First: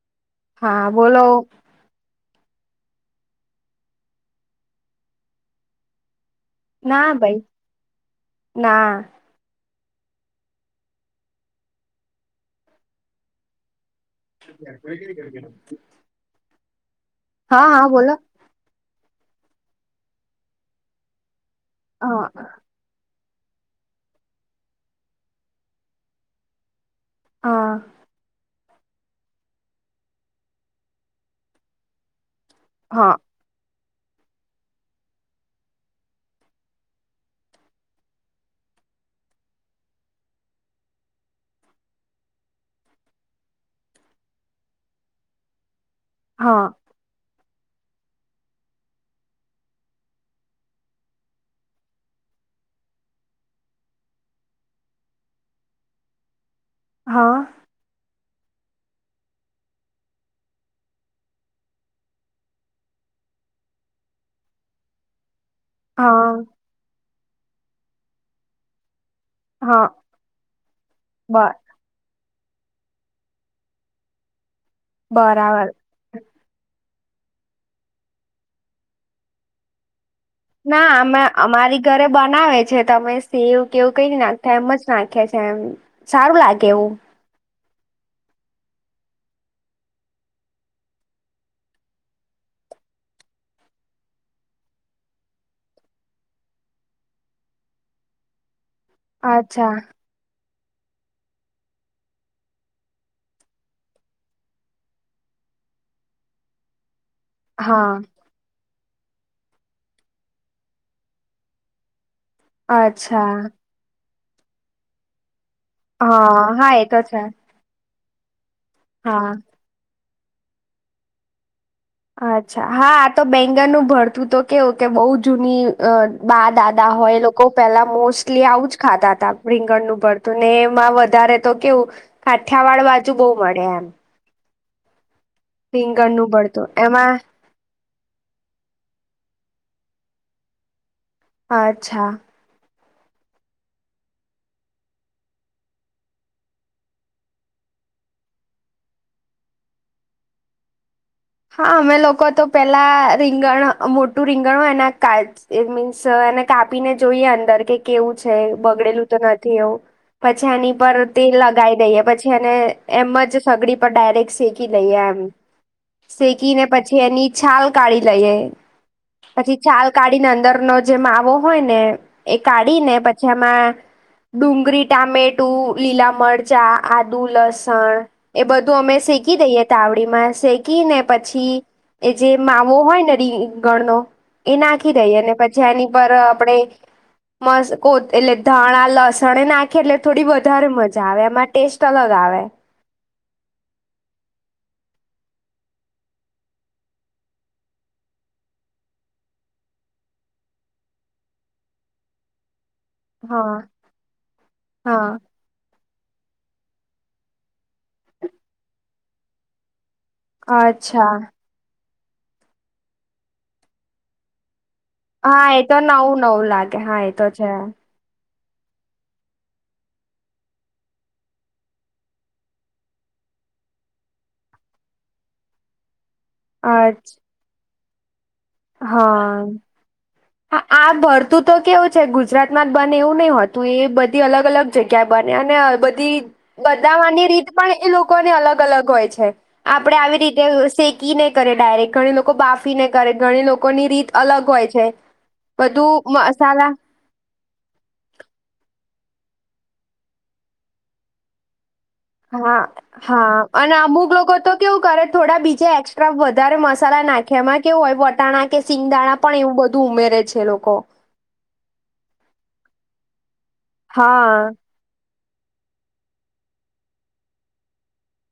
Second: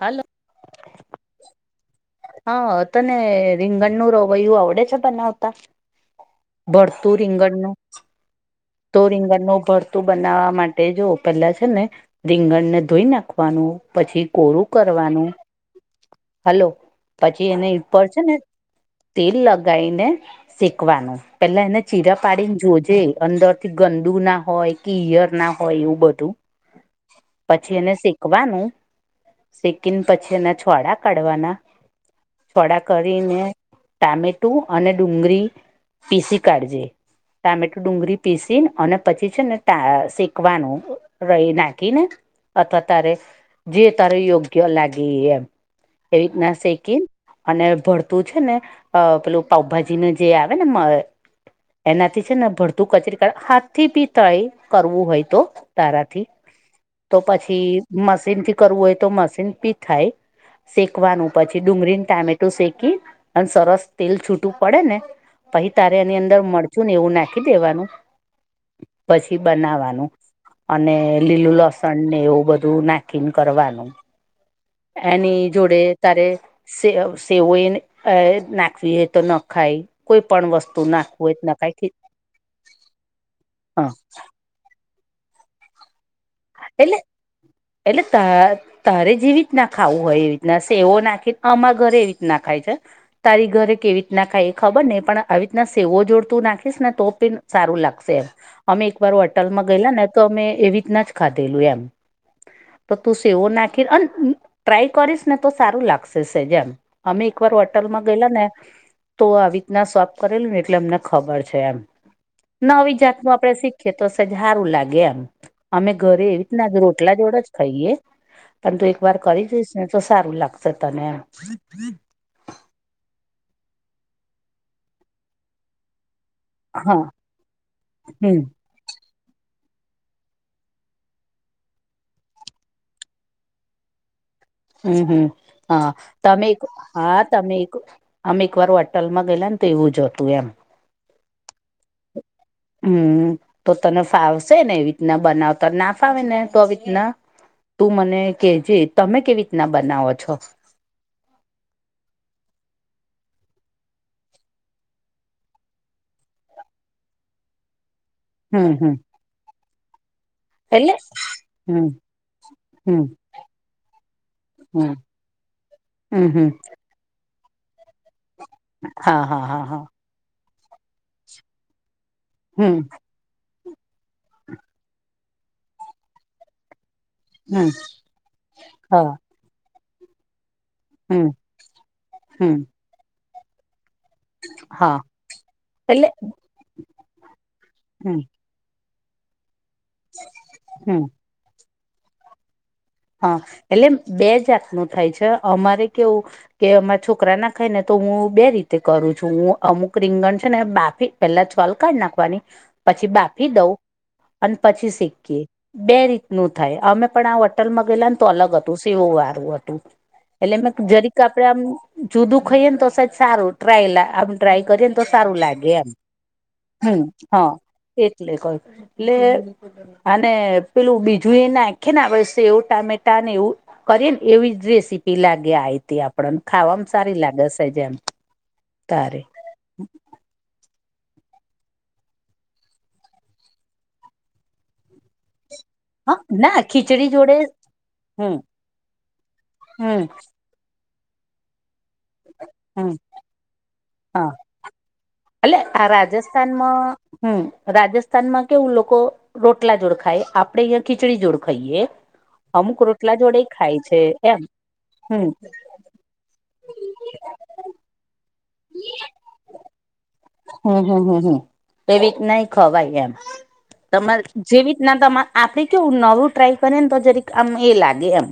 હાલો હા બોલો હા તને રીંગણનું રવૈયું આવડે છે બનાવતા. ભરતું ના ભાઈ રીંગણનુ ના તો રીંગણ ન ભરતું તું બનાવવા માટે જો પેલા છે ને રીંગણ ને ધોઈ નાખવાનું પછી કોરું કરવાનું [unintelligible] હલો પછી હા એને યે હા ઉપર બોલો છે ને. તેલ લગાઈને શેકવાનું પેલા એને ચીરા હા પાડીને જોજે અંદર થી ગંદુ ના હોય કે. ઈયાર ના હોય એવું બધું હા પછી એને શેકવાનું શેકીને પછી એના છોડા કાઢવાના. પોડા હા કરીને ટામેટું અને ડુંગળી પીસી કાઢજે ટામેટું ડુંગરી. પીસીનઅને પછી છે ને શેકવાનું રઈ નાખી ને. અથવા તારે જે તારે યોગ્ય લાગે એમ એ રીતના હા શેકીન અને ભરતું છે નેઅ પેલું પાઉભાજી નું જે આવે ને મ એનાથી છે ને ભડતું કચરી હાથ થીભી થાય કરવું હોય તો તારાથી તો હા પછી મશીન થી કરવું હોય તો મશીન થી થાય. શેકવાનું પછી ડુંગળીને ટામેટું શેકી ને સરસ તેલ છૂટું પડે ને. પછી તારે એની હા અંદર મરચું ને એવું નાખી દેવાનું. પછી હા બનાવાનું અને બ લીલું લસ સણન એવું બધું નાખીને કરવાનું એની બરાબર જોડે તારે સેવ સેવ હોયને તારે નાખવી હોઈ તો નખાય. કોઈ પણણવા [unintelligible] ના અમે અમારી ઘરે બનાવે છે તમે સેવ કે હા કેવું કઈ નાખ એમજ નાખીઈ છે એમ સારું લાગે એવું. એટલે [unintelligible] તારે જેવી રિતના ખાવું હોય એવી રીતના સેવો નાખી આમારે ઘરે એવી રીતના ખાય છે. તારી ઘરે કેવી રીત ના ખાય એ ખબર નેહિ પણ આવી રીતના સેવો જોડતું નાખીશ ને તો પણી સારૂ લાગશે. અમે એકવાર હોટલમાં અચ્છા ગયેલા ને તો અમે એવી રીતના જ ખાધેલું એમ. તો તું સેવો નાંખી અન ટ્રાય કરીશ ને તો સારું લાગશે સેજ એમ અમે એક વાર હા હોટલમાં ગયેલા ને તો આવી રીતના સર્વ કરેલું ને એટલે અમને ખબર છે એમ. નવી જાતનું અચ્છા આપડે શીખીએ તો સે જ હારું લાગે એમ અમે ઘરે એવી હા હા રીતના જ એ તો રોટલા છે જોડે જ ખઈએ પણ તું એક વાર હા કરી જોઈશ ને તો સારું લાગશે તને એમ અચ્છા હા આતો બેંગનનું ભરતું તો કેવું કે બવ જૂની અ બા દાદા હા હોય એ લોકો પહેલા હમ મોસ્ટલી આવું જ ખાતા તા રીંગણનું ભરતું ને એમાં વધારે તો કેવું કાઠિયાવાડ બાજુ બવ મળે એમ. હમ હમ હા રીંગણનું તમે ભરતું હા એમાં તમે [unintelligible] અમે એક વાર હોટલ માં ગયેલાને તો એવું જ હતું એમ હા અચ્છા. હમ તો તને ફાવશે ને એ રીતના બનાવતા ના ફાવે ને તો આવી રીતના તું મને કેજે તમે કેવી રીતના બનાવો છો? હા અમે લોકો તો પેલા રીંગણ મોટું રીંગણ હોય એના કા એ મીન્સ એને કાપીને જોઈએ અંદર કે કેવું છે હમ હમ બગડેલું તો નથી એવું. પછી એની એટલે પર તેલ લગાવી હમ દઈએ પછી એને હમ એમ જ સગડી પર ડાયરેક્ટ શેકી હમ દઈએ એમ હમ હમ શેકીને પછી એની છાલ કાઢી લઈએ હા હા પછી હા હા છાલ કાઢીને અંદર નો જે માવો હોય ને એ હમ કાઢી ને પ જેમાં ડુંગળી ટામેટું લીલા મરચાં આદુ હમ લસણ એ બધું અમે હા શેકી દઈએ તાવડી માં શે ઈએ ને હમ પછી એ જે હમ માવો હોય ને રીંગણનો એ નાખી હા દઈએ અને પછી એની એટલે પર આપણે મસ્ કો હમ એટલે ધાણા લસણ એ નાખે એટલે થોડી વધારે હમ મજા આવે એમાં ટેસ્ટ અલગ આવે. હ એટલે બે જાતનું થાય છે અમારે કેવું? કે અમારા છોકરા ના ખાય ને તો હું બે રીતે કરું છું હું અમુક રીંગણ છે ને બાફી પેલા છોલ કાઢ નાખવાની પછી બાફી હા દઉં અને પછી હા શેકીએ. બે રીતનું થાય અમે પણ આ હોટલમાં ગયેલા ને તો અલગ હતું સેવું વારું હતું એટલે મે અચ્છા જરીક આપણે આમ જુદું ખઈએ ને તો સે જ સારું ટ્રાય આ ટ્રાય કરીએ ને તો સારું હા એ લાગે તો એમ નવું નવું લાગે હા હમ એ તો હ. છે એટલે કહ્યું એટલે અને પેલું બીજું એ નાંખ્યે ને આપ એવું ટામેટા ને એવું કરીએ ને એવી જ રેસીપી લાગે આ ઈ [unintelligible] તે આપ. [unintelligible] આપડને ખાવામાં અચ્છ સારી લાગે સે જ એમ. તારે હા આ. આ ભરતું તો કેવું છે ગુજરાત માં જ બને એવું નહિ હોતું એ બધી અલગ અલગ જગ્યાએ બને અને બ ધી હા ના ખીચડી બનાવાની જોડે રીત પણ, એ લોકોને હમ અલગ અલગ હોય છે. આપણે હમ આવી રીતે શેકી ને કરીએ. ડાયરેક્ટ ઘણી લોકો બાફી ને હમ કરે ઘણી લોકોની રીત હા અલગ હોય છે. એટલે આ બધું મસાલા રાજસ્થાનમાં હમ. રાજસ્થાનમાં કેવું લોકો રોટલા જોડ ખાય આપડે અહિયા ખીચડી જોડ ખઈએ. હા હા અને અમુક લોકો એમ તો કેવું કરે હમ થોડા બીજે એક્સ ટ્રા વધારે મસાલા નાખ્યા એમાં કેવું હોય વટાણા કે સિંગદાણા પણ એવું બધું ઉમેરે છે. એ લોકો હ હ એવી રીતના ય ખવાય એમ તમાર હા જેવી ન તો આપણે કેવું નવું ટ્રાય કરીએને તો જરી આમ એ લાગે એમ.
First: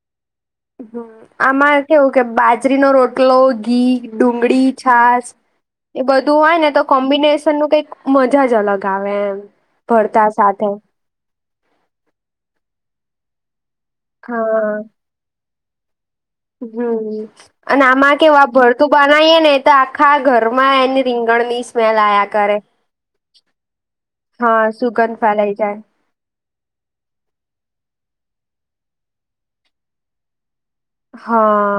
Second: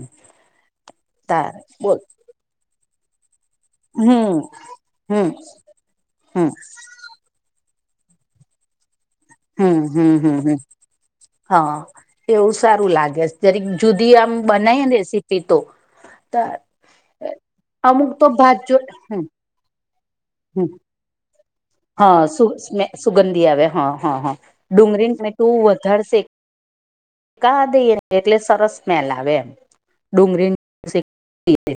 હમ તારે આમાં બોલ કેવુ કે બાજરીનો રોટલો જ ઘી હમ ડુંગળી છાસ હમ એ બધું હમ હોય ને તો કો કોમ્બિનેશનનું કઈક મજા જ અલગ આવે. એમ હમ હમ ભરતા હમ હ સાથે હા એવું સારું લાગે છે. જરીક જુદી આમ હા બનાય રેસીપી તો. ત હમ અને અમુક આમાં તો કેવું આ [unintelligible] ભરતું બનાવીએ ને તો આખા ઘરમાં એની રીંગણની સ્મેલ હા આયા સુ કરે [unintelligible] સુગંધી આવે હા હા હા. સુગંધ ડુંગળીને મેં ફેલાઈ કહ્યું જાય વધારે શે. કા દઈએ એટલે સરસ સ્મેલ આવે એમ ડુંગળી હા.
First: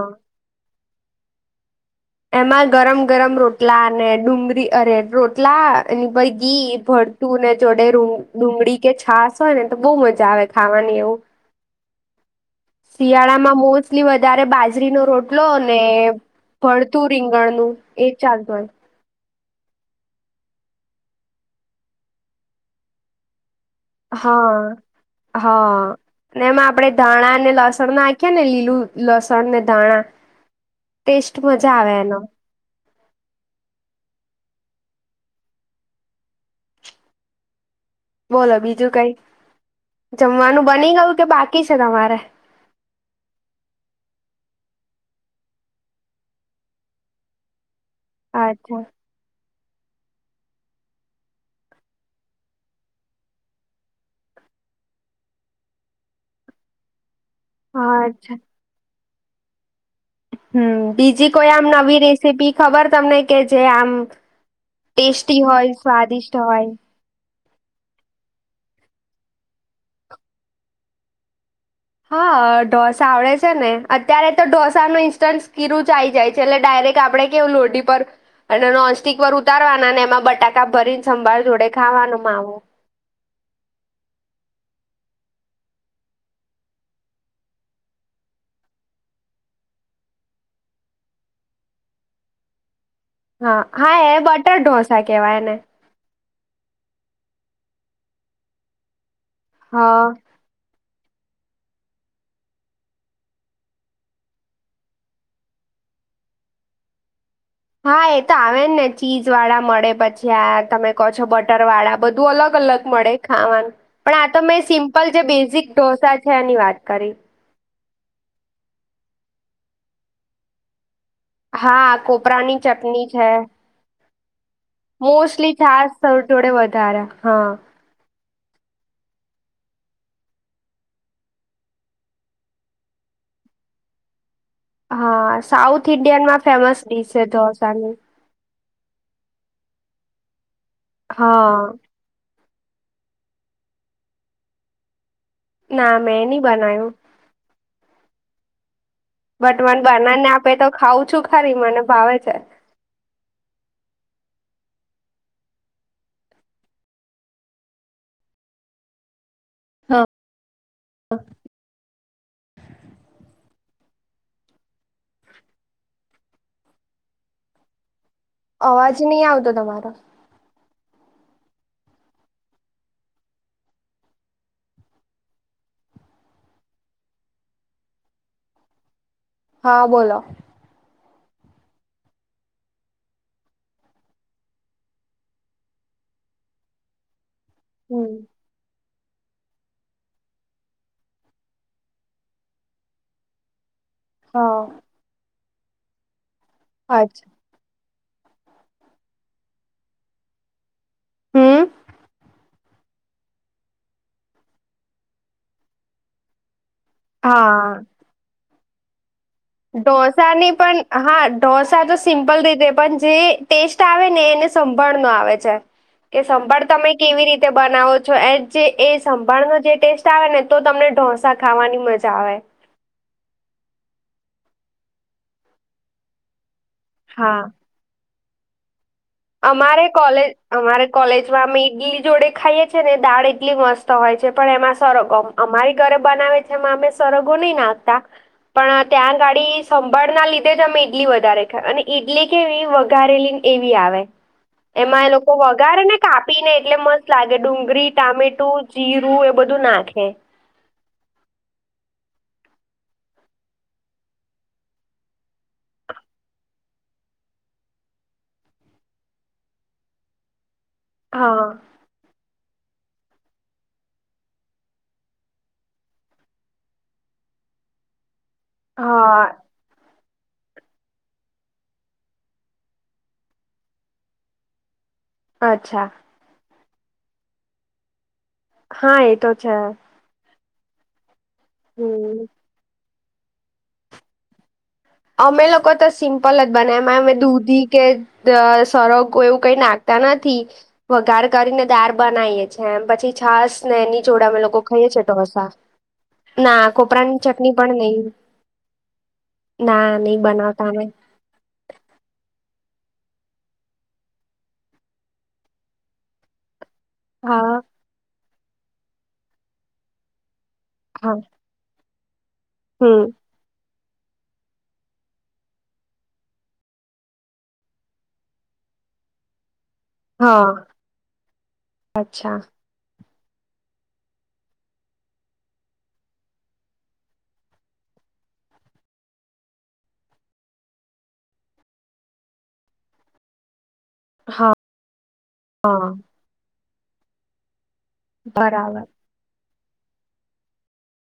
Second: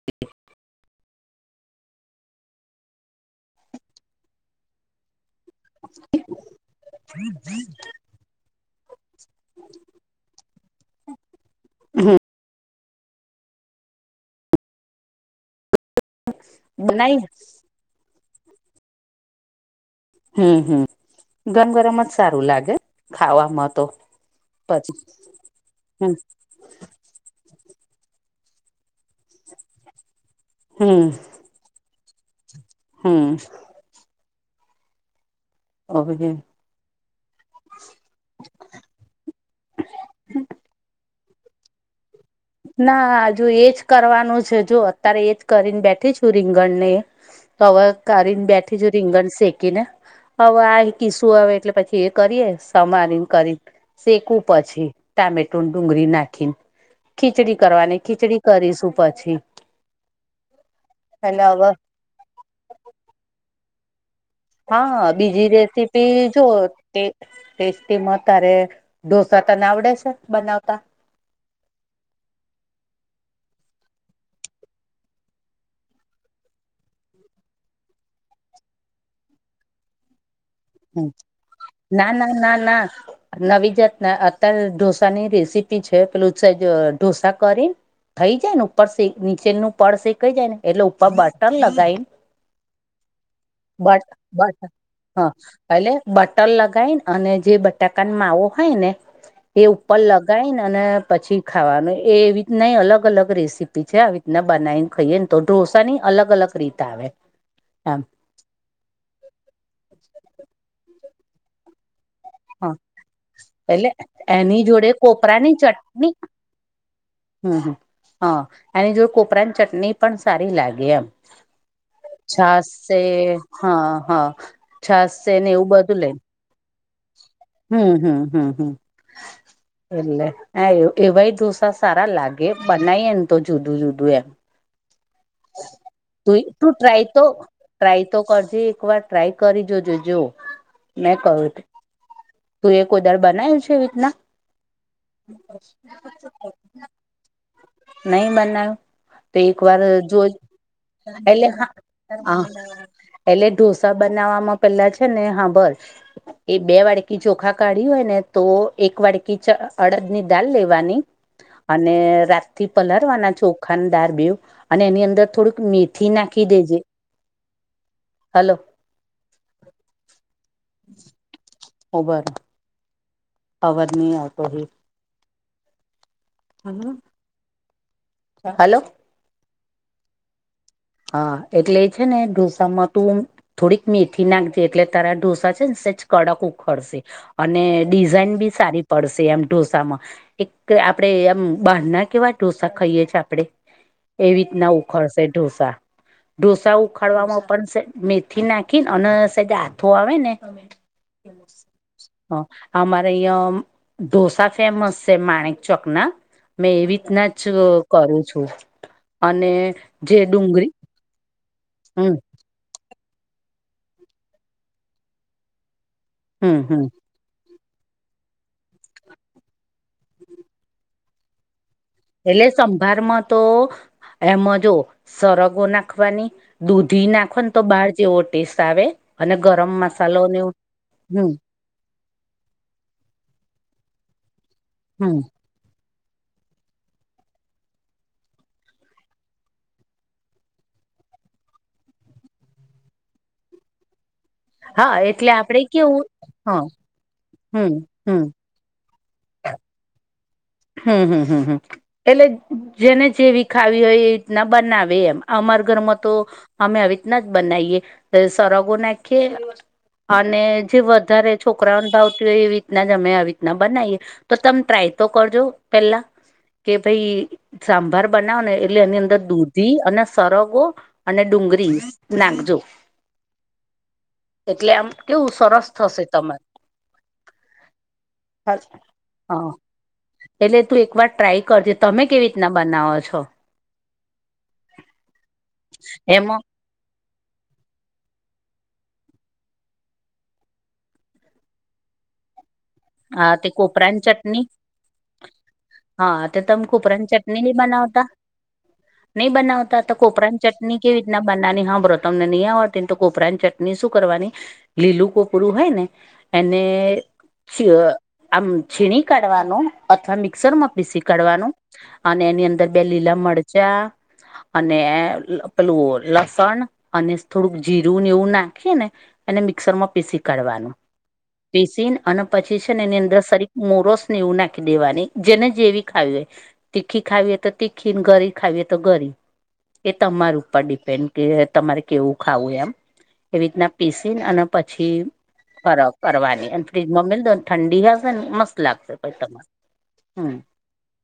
એમાં ગરમ ગરમ રોટલા અને [unintelligible] અરે રોટલા. અને પાઈ ગી ભરતું ને જોડે ડુંગળી કે છાસ હોય ને, તો બહુ મજા આવે ખાવાની શિયાળામાં મોસ્ટલી વધારે બાજરીનો રોટલો અને ભળતું બનાવી રીંગણનું એજ હમ હમ ગરમ ગરમ જ સારું લાગે ખાવામાં તો. હા. પછી હા. હમ એમાં આપડે ધાણા અને લસણ નાખી ને લીલું લસણને ધાણા ટેસ્ટ મજા આવે એનો હમ. [inaudible] બોલો બીજું કઈ જમવાનું બની ગયું કે બાકી છે. તમારે ના હ જો એજ કરવાનું છે, જો અત્યારે એજ કરીને બેઠી છું. રીંગણ ને ત [unintelligible] કારી બેઠી અચ્છા જો રીંગણ સેખ. ને હવે આ કી શું આવે એટલે પછી એ કરીએ સમારીને કરી શેકું પછી ટામેટો ડુંગળી નાખીને ખીચડી કરવાની ખીચડી અચ્છા કરીશું પછી હમ બીજી એટલે કોઈ આમ હવે નવી રેસીપી ખબર તમને કે જે આમ હા ટેસ્ટી બીજી હોય રેસીપી સ્વાદિષ્ટ જો હોય ટેસ્ટીમાં તારે ઢોસા તને આવડે છે. બનાવતા હા ઢોસા આવડે છે, ને અત્યારે તો ઢોસા ન ઇન્સ્ટન્ટ [unintelligible] જાય. એટલે ડાયરેક્ટ આપડે કેવું લોઢ પર અને નોનસ્ટક પર ઉતારવાના ને એમાં ભરીને સંભાળ જોડે ખાવાનું માવો. હા. નવી જાતના અત્યારે ઢોસાની રેસીપી છે, પેલું છે, ઢોસા કરી. થઈ જાય ને ઉપરી નીચેનું પળ શેખઈ જાય ને, એટલે ઉપર બટન લગાવીને હા, હા, એ બટર ઢોસા કેવાય એને. પેલ્લે બટર લગાઈને અને જે બટાકાન માવો હોય ને એ ઉપર હા લગ ગાઈને અને પછી ખાવાનું, એવી રીતના એ અલગ-અલગ રેસીપી છે, આવી રીતના બનાવીને ખઈએ ને તો ઢોસાની અલગ-અલગ રીત આવે. એમ હા, એ તો આવે ને, ચીઝ વાળા મળે પછી આ તમે કહો છો બટર વાળા. બધું હા અલગ-અલગ મળે ખાવાનું. એટલે પણ આ તો મેં એની જોડે સિમ્પલ જે બેઝિક ઢોસા છે એની વાત કરી. હુમ્મ, હુમ્મ, હ, એને જો કોપરાની ચટની પણ સારી લાગે એમ. હા, કોપરાની ચટની છે. હ, હ, મોસ્ટલી છાસ સર ઢોળે વધારે, હ, હુમ, હુમ, હુમ, હુમ, એટલે હા, એવું, એવાય ઢોસા સારા લાગે બનાઈએને તો જુદું જુદું એમ. હા, સાઉથ તું ઇન્ડિયનમાં તું ફેમસ ટ્રાય ડિશ તો શે ઢોસાની. ટ્રાય તો કશી એક વાર ટ્રાય કરી જોજો જો. હા... તુંયે કોય દાળ બનાયવુ છે, એવી રીતના? ના, મેં ની બનાયું. નઈ બનાવ. તે એક બટ વાર મને જો બનાવીને આપે તો ખાઉં છું એટલે ખરી હા, મને ભાવે છે આહ. એટલે ઢોસા બનાવવામાં પેલા છે ને, હાંભળ. એ બે વાડકી ચોખા કાઢ્યું હોય ને. તો, એક વાડકી ચ હા, અડદની દાલ લેવાની અને રા થી પલાળવાના ચોખાા ને દાર બેવ અને એની અંદર થોડુંક મેથી નાખી દેજે. હાલો! અવાજ નહીં આવતો તમારો. ઉભા રો. અવાજ ની આવતો હીં. હમ હ. હાલો! હા, બોલો. હા, એટલે એ છે ને ઢોસા માં તુ. થોડીક મેથી નાખજે, એટલે તારા ઢોસા છે ને સેજ કડક ઉખડશે. અને હમ ડિઝાઇન બી સારી પડશે એમ ઢોસામાં. એક, આપડે એમ, બહાર ના કેવા ઢોસા ખઈએ છે આપડે? એવી હા રીતના ઉખડશે ઢોસા. ઢોસા અચ્છા ઉખાડવામાં પણ સેજ, મેથી નાખીન અને સેજ આથો આવે ને. સીસીસ હમ સીસ. [inaudible] હ, અમારે ઐયા ઢોસા ફેમસ છે માણેક ચોકના મેં એવી. ના ચ હા [unintelligible] કરું છું અને જે ઢોસાની ડુંગરી. પણ હા, ઢોસા તો સિમ્પલ રીતે પન જે. ટેસ્ટ આવે ને એને સંભાળ નો આવે છે, કે હમ સંભાળ હમ તમે કેવી રીતે. બનાવો છો એ જે એ સંભાળનો જે ટેસ્ટ આવે ને તો તમને ઢોસા ખાવાની મજા [unintelligible] એટલે સંભારમાં તો એમ જો સરગવો નાખવાની દૂધ [unintelligible] ધી નાખો હા ન તો બાર જેવો ટેસ્ટ આવે અને ગરમ અમારે મસાલો કોલેજ ને અમારે હમ કોલેજમાં અમે ઈડલી જોડે ખાઈએ છે, ને દાળ એટલી મસ્ત હોય છે, પણ એમાં હમ સરગમ અમારી ઘરે બનાવે છે, એમાં અમે સરગો નઈ નાખતા પણ ત્યાં આગાડી સંભાળના લીધે જ અમે ઈડલી વધારે ખાય અને ઈડલી કેવી વધઘારેલી એવી આવે હા એમાં એ એટલે લોકો આપડે વગારે ને કેવું કાપીને હા એટલે મ લાગે હમ ડુંગરી, હમ ટામેટું, જીરું, એ બધું નાખે હમ હમ હમ હમ એટલે જેને જેવી ખાવી હોય એ રીતના બનાવે એમ અમારા ઘરમાં તો અમે આવી રીતના જ બનાઇએ સરગવો નાખીએ અને... જે વધારે હા છોકરાઓને ભાવતી હોય એવી રીતના અમે આવી રીતના બનાવીએ તો તમે ટ્રાય તો... કરજો પેલા કે ભાઈ સાંભાર બનાવ ને એટલે એની અંદર હા દૂધ.. ધી અને સરગો અને ડુંગરી નાખજો. એટલે આમ કેવું સરસ અચ્છા થશે તમારું. હા, એ તો છે. એટલે તું એક વાર ટ્રાય કરજે. તમે હમ કેવી રીતના બનાવો છો? અમે લોકો તો સિમપલ એમાં જ... બનામાં દૂધી કે સરગવો એવું કઈ નાખતા નથી. વઘાર કરીને દા બનાવીએ છે એમ. પછી હા તે છાસ ને કોપરાની એની જોડા અમે ચટણી લોકો ખાઈએ છીએ તો હસા... હા તે તમે ના કોપરાની ચટણી પણ નહી. બનાવતા નહી બનાવતા ના તો નહી કોપરાની બનાવતા ચટણી અમે કેવી... બનાની હાભરો તમને નહીં આવડતીને કોપરાની ચટણી શું કરવાની... લીલું કોપરું હોય ને એને... હા છ આમ છીણી કાઢવાનું અથવા મિક્સરમાં પીસી હા કાઢવાનું. અને એની અંદર બે હમ લીલા મરચા... અને પેલું લસણ અને થોડુંક જીરું ને એવું નાખીએ ને... મિક્સર માં પીસી હા કાઢવાની પીસી અને અચ્છા પછી... ને એની અંદર સરી મોરોસને એવું નાખી દેવાની જેને જેવી ખાવી હોય એવું... તીખી ખાવી હોય તો તીખી ગરી ખાવી હોય તો ગરી... એ તમાર ઉપર ડિપેન્ડ કે તમારે કેવું ખાવું એમ... એવી રીતના પીસીને અને હા પછી હા [unintelligible] કરવાની અને ફ્રીજમાં ઠંડી... મસ્ત બરાબર લાગશે પછ તમારે...